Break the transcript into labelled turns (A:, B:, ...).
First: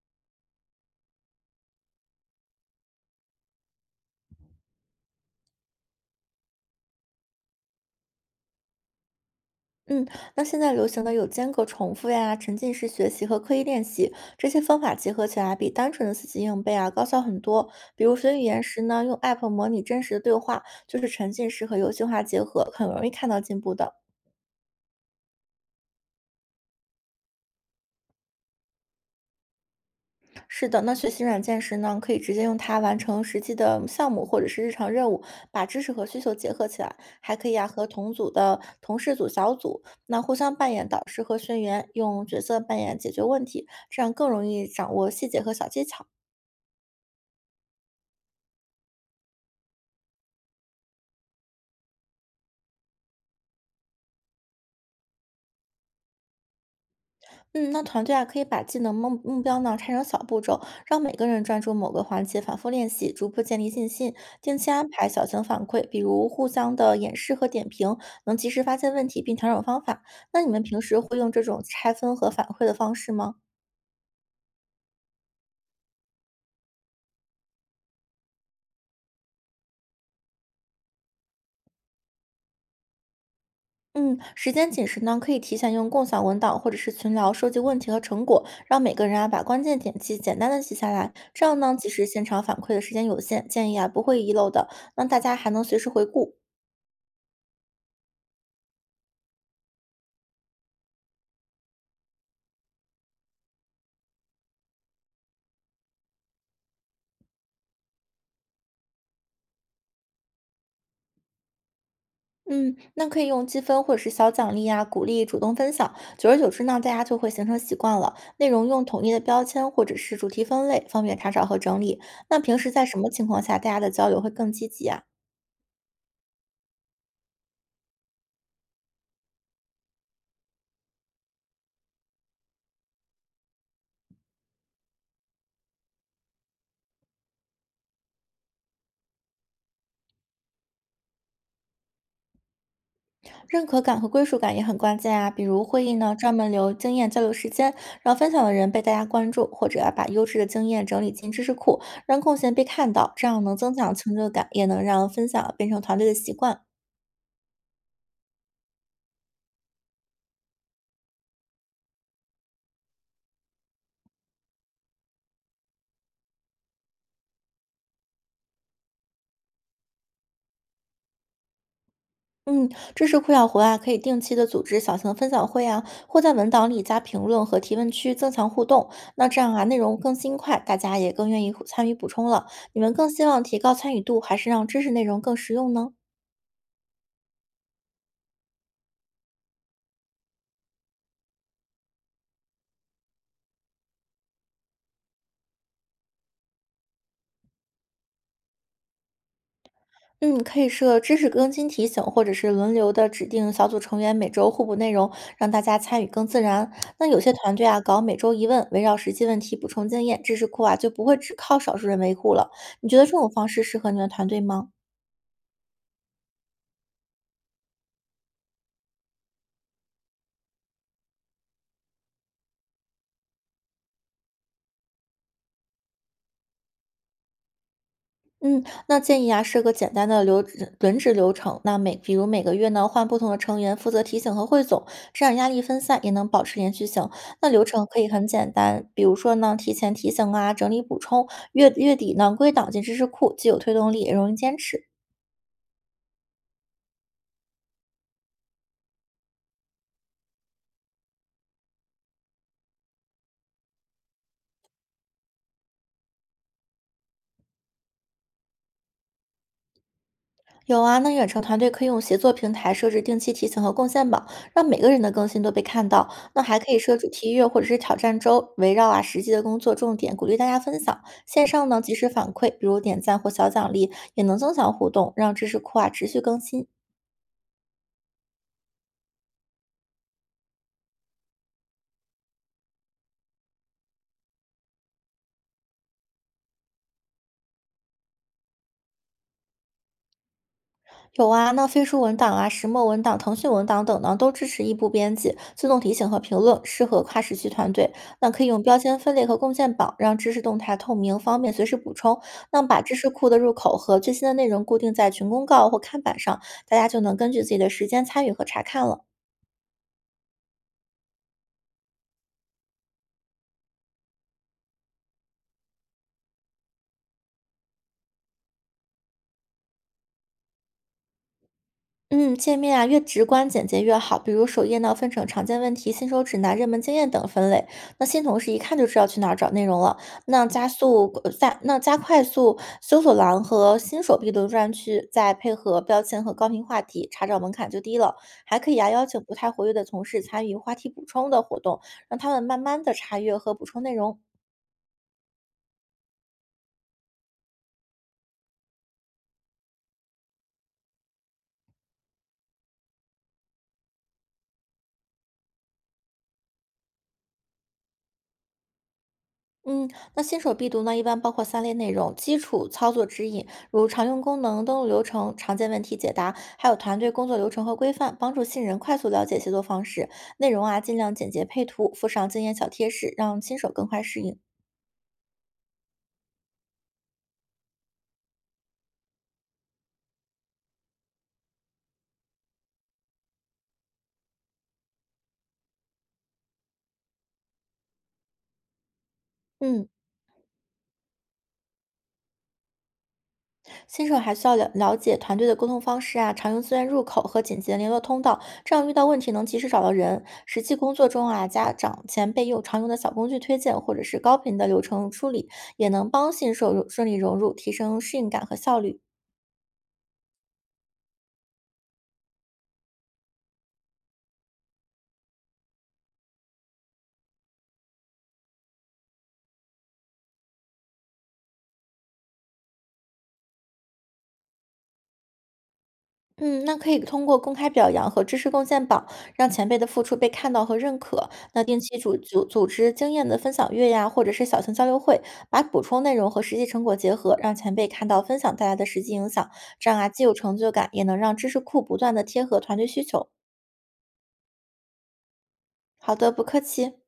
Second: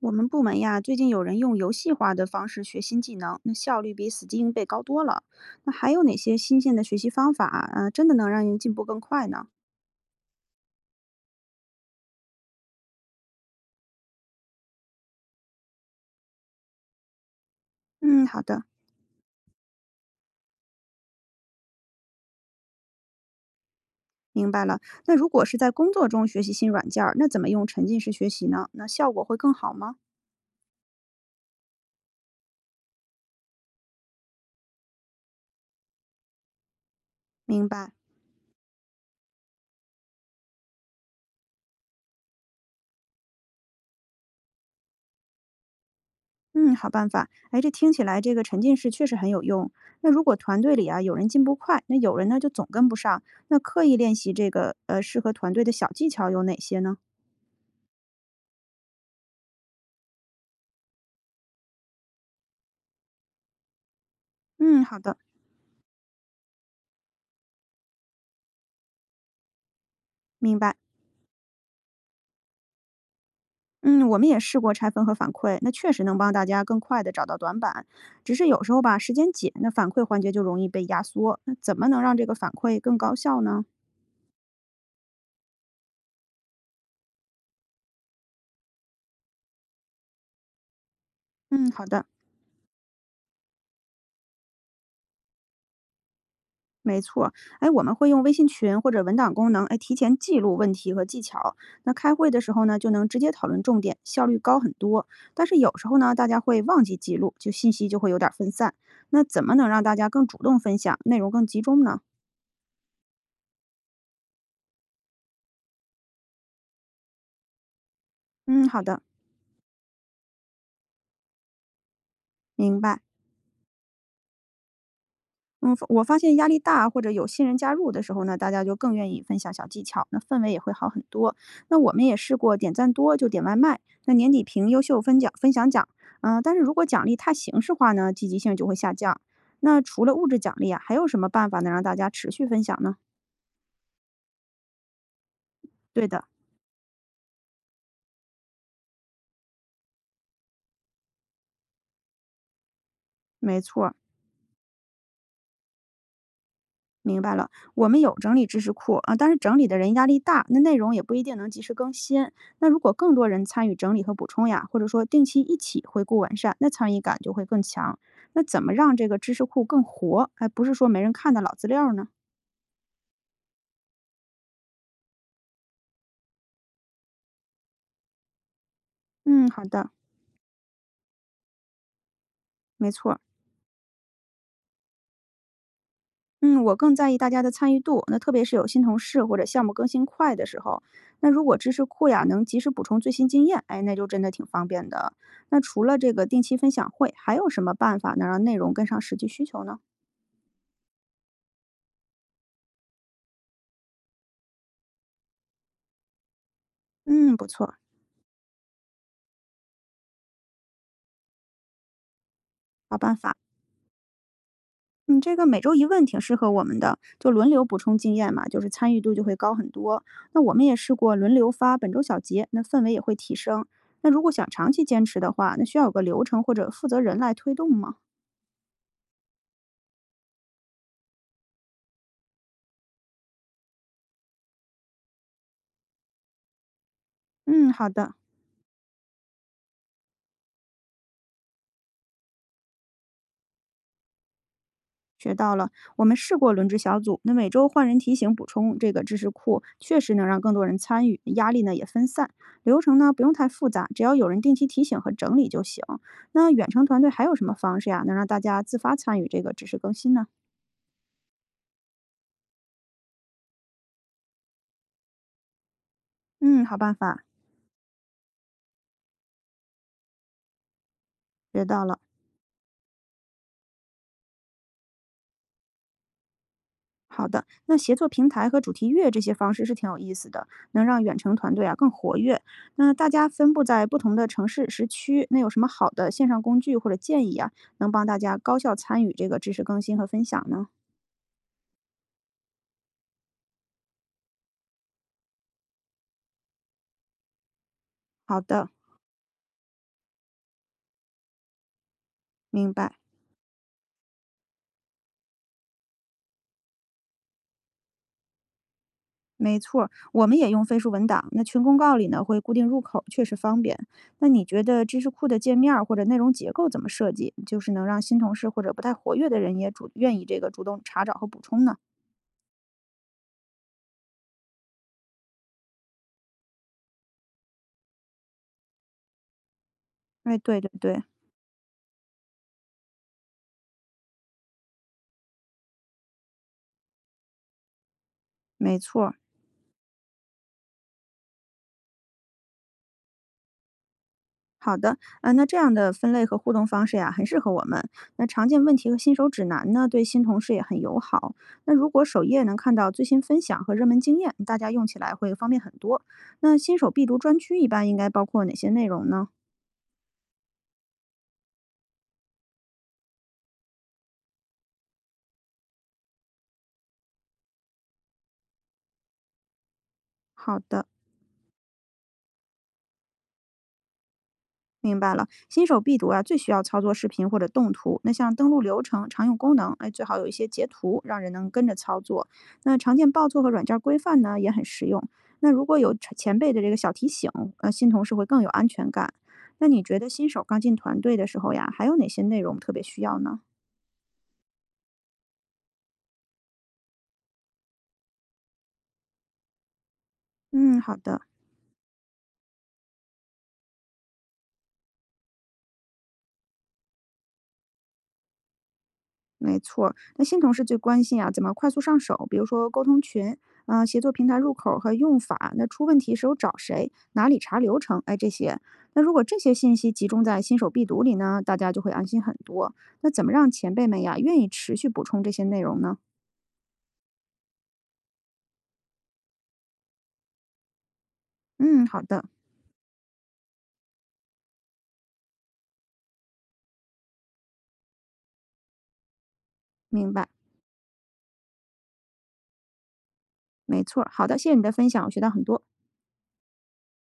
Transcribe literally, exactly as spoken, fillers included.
A: 我们部门呀，最近有人用游戏化的方式学新技能，那效率比死记硬背高多了。那还有哪些新鲜的学习方法啊，呃真的能让人进步更快呢？
B: 嗯，那现在流行的有间隔重复呀、沉浸式学习和刻意练习这些方法结合起来，比单纯的死记硬背啊高效很多。比如
A: 嗯，
B: 学
A: 好
B: 语
A: 的，
B: 言时呢，用 App 模拟真实的对话，就是沉浸式和游戏化结合，很容易看到进步的。
A: 明白了。那如果是在工作中学习新软件儿，那怎么用沉浸式学习呢？那效果会更好吗？
B: 是的，那学习软件时呢，可以直接用它完成实际的项目或者是日常任务，把知识和需求结合起来，还可以啊
A: 明
B: 和
A: 白。
B: 同组的同事组、小组，那互相扮演导师和学员，用角色扮演解决问题，这样更容易掌握细节和小技巧。
A: 嗯，好办法。哎，这听起来这个沉浸式确实很有用。那如果团队里啊有人进步快，那有人呢就总跟不上，那刻意练习这个呃适合团队的小技巧有哪些呢？
B: 嗯，那团队啊，可以把技能目目标呢拆成小步骤，让每个人专注某个环节，反复练习，逐步建立信心。定期
A: 嗯，
B: 安
A: 好
B: 排
A: 的，
B: 小型反馈，比如互相的演示和点评，能及时发现问题并调整方法。那你
A: 明
B: 们
A: 白。
B: 平时会用这种拆分和反馈的方式吗？
A: 嗯，我们也试过拆分和反馈，那确实能帮大家更快地找到短板。只是有时候吧，时间紧，那反馈环节就容易被压缩。那怎么能让这个反馈更高效呢？
B: 嗯，时间紧时呢，可以提前用共享文档或者是群聊收集问题和成果，让每个人啊把关键点记简单的记下来。这样
A: 嗯，
B: 呢，
A: 好
B: 即
A: 的，
B: 使现场反馈的时间有限，建议啊不会遗漏的，那大家还能随时回顾。
A: 没错。哎，我们会用微信群或者文档功能，哎，提前记录问题和技巧。那开会的时候呢，就能直接讨论重点，效率高很多。但是有时候呢，大家会忘记记录，就信息就会有点儿分散。那怎么能让大家更主动分享，内容更集中呢？
B: 嗯，那可以用积分或者是小奖励啊，鼓励主动分享。久而久之呢，大家就会形成习惯了。内容
A: 嗯，好
B: 用
A: 的，
B: 统一的标签或者是主题分类，方便查找和整理。那平时
A: 明
B: 在什
A: 白。
B: 么情况下大家的交流会更积极啊？
A: 嗯，我发现压力大或者有新人加入的时候呢，大家就更愿意分享小技巧，那氛围也会好很多。那我们也试过点赞多就点外卖，那年底评优秀分奖分享奖，嗯、但是如果奖励太形式化呢，积极性就会下降。那除了物质奖励啊，还有什么办法能让大家持续分享呢？
B: 认可感和归属感也很关键啊。比如会议
A: 对
B: 呢，
A: 的，
B: 专门留经验交流时间，让分享的人被大家关注，或者啊把优质的经验整理进知识库，让贡献被看到，这样能
A: 没
B: 增
A: 错儿。
B: 强成就感，也能让分享变成团队的习惯。
A: 明白了，我们有整理知识库啊，但是整理的人压力大，那内容也不一定能及时更新。那如果更多人参与整理和补充呀，或者说定期一起回顾完善，那参与感就会更强。那怎么让这个知识库更活？哎，不是说没人看的老资料呢？
B: 嗯，知识库小活啊，可以定期的组织小型分享会啊，或在文档里加评论和提问区，增强互动。那这
A: 嗯，
B: 样
A: 好
B: 啊，内
A: 的，
B: 容更新快，大家也更愿意参与补充了。你
A: 没
B: 们更
A: 错。
B: 希望提高参与度，还是让知识内容更实用呢？
A: 嗯，我更在意大家的参与度，那特别是有新同事或者项目更新快的时候，那如果知识库呀能及时补充最新经验，哎，那就真的挺方便的。那除了这个定期分享会，还有什么办法能让内容跟上实际需求呢？
B: 嗯，可以设知识更新提醒，或者是轮流的指定小组成员每周互补内容，让大家参与更自然。那有些
A: 嗯，不
B: 团队
A: 错，
B: 啊，搞每周一问，围绕实际问题补充经验，知识库啊就不会只靠少数人维护了。你
A: 好
B: 觉得这
A: 办
B: 种
A: 法。
B: 方式适合你们团队吗？
A: 嗯，这个每周一问挺适合我们的，就轮流补充经验嘛，就是参与度就会高很多。那我们也试过轮流发本周小结，那氛围也会提升。那如果想长期坚持的话，那需要有个流程或者负责人来推动吗？
B: 嗯，那建议啊，设个简单的流轮值流程。那每比如每个月呢，换不同的成员负责提醒和汇总，这样压力分散，也能保持连续性。那流
A: 嗯，
B: 程
A: 好
B: 可以
A: 的。
B: 很简单，比如说呢，提前提醒啊，整理补充，月月底呢归档进知识库，既有推动力，也容易坚持。
A: 学到了，我们试过轮值小组，那每周换人提醒补充这个知识库，确实能让更多人参与，压力呢也分散。流程呢不用太复杂，只要有人定期提醒和整理就行。那远程团队还有什么方式呀，能让大家自发参与这个知识更新呢？
B: 有啊，那远程团队可以用协作平台设置定期提醒和贡献榜，让每个人的更新都被看到。那还
A: 嗯，
B: 可
A: 好
B: 以
A: 办
B: 设主
A: 法，
B: 题月或者是挑战周，围绕啊实际的工作重点，鼓励大家分享。线
A: 学
B: 上呢
A: 到
B: 及
A: 了。
B: 时反馈，比如点赞或小奖励，也能增强互动，让知识库啊持续更新。
A: 好的，那协作平台和主题月这些方式是挺有意思的，能让远程团队啊更活跃。那大家分布在不同的城市、时区，那有什么好的线上工具或者建议啊，能帮大家高效参与这个知识更新和分享呢？
B: 有啊，那飞书文档啊、石墨文档、腾讯文档等呢，都支持异步编辑、自动提醒和评论，适合跨时区团队。那
A: 好
B: 可以用
A: 的，
B: 标签分类和贡献榜，让知识动态透明，方便随时补充。那
A: 明
B: 把
A: 白。
B: 知识库的入口和最新的内容固定在群公告或看板上，大家就能根据自己的时间参与和查看了。
A: 没错儿，我们也用飞书文档。那群公告里呢会固定入口，确实方便。那你觉得知识库的界面儿或者内容结构怎么设计，就是能让新同事或者不太活跃的人也主愿意这个主动查找和补充呢？
B: 嗯，界面啊，越直观简洁越好。比如首页呢，分成常见问题、新手指南、热门经验等分类。那新同事一看就知道去哪儿找内容了。
A: 哎，
B: 那
A: 对
B: 加
A: 对对，
B: 速呃加那加快速搜索栏和新手必读专区，再配合标签和高频话题，查找门槛就低了。还可
A: 没
B: 以啊，邀
A: 错
B: 请不太活跃的同事参与话题补充的活动，让他们慢慢的查阅和补充内容。
A: 好的，呃，那这样的分类和互动方式呀，很适合我们。那常见问题和新手指南呢，对新同事也很友好。那如果首页能看到最新分享和热门经验，大家用起来会方便很多。那新手必读专区一般应该包括哪些内容呢？
B: 嗯，那新手必读呢，一般包括三类内容：基础操作指引，如常用功能、登录流程、常见问题解答，还有团队工作流程和规范，帮助新人快速了解协作方式。内
A: 好
B: 容啊，
A: 的。
B: 尽量简洁配图，附上经验小贴士，让新手更快适应。
A: 明白了，新手必读啊，最需要操作视频或者动图。那像登录流程、常用功能，哎，最好有一些截图，让人能跟着操作。那常见报错和软件规范呢，也很实用。那如果有前前辈的这个小提醒，呃，新同事会更有安全感。那你
B: 嗯。
A: 觉得新手刚进团队的时候呀，还有哪些内容特别需要呢？
B: 新手还需要了了解团队的沟通方式啊，常用资源入口和紧急的联络通道，这样遇到问题能及时找到人。实际
A: 嗯，
B: 工
A: 好
B: 作
A: 的。
B: 中啊，家长前辈用常用的小工具推荐或者是高频的流程处理，也能帮新手顺利融入，提升适应感和效率。
A: 没错儿那新同事最关心啊，怎么快速上手？比如说沟通群，嗯、协作平台入口和用法，那出问题时候找谁，哪里查流程，哎，这些。那如果这些信息集中在新手必读里呢，大家就会安心很多。那怎么让前辈们呀愿意持续补充这些内容呢？
B: 嗯，那可以通过公开表扬和知识贡献榜，让前辈的付出被看到和认可。那定
A: 嗯，
B: 期
A: 好
B: 组
A: 的，
B: 组组织经验的分享月呀，或者是小型交流会，把补充内容和实际成果结合，让前辈看到分享带来的实际影响。这样啊，
A: 明
B: 既
A: 白，
B: 有成就感，也能让知识库不断的贴合团队需求。
A: 没错儿。好的，谢谢你的分享，我学到很多。
B: 好的，不客气。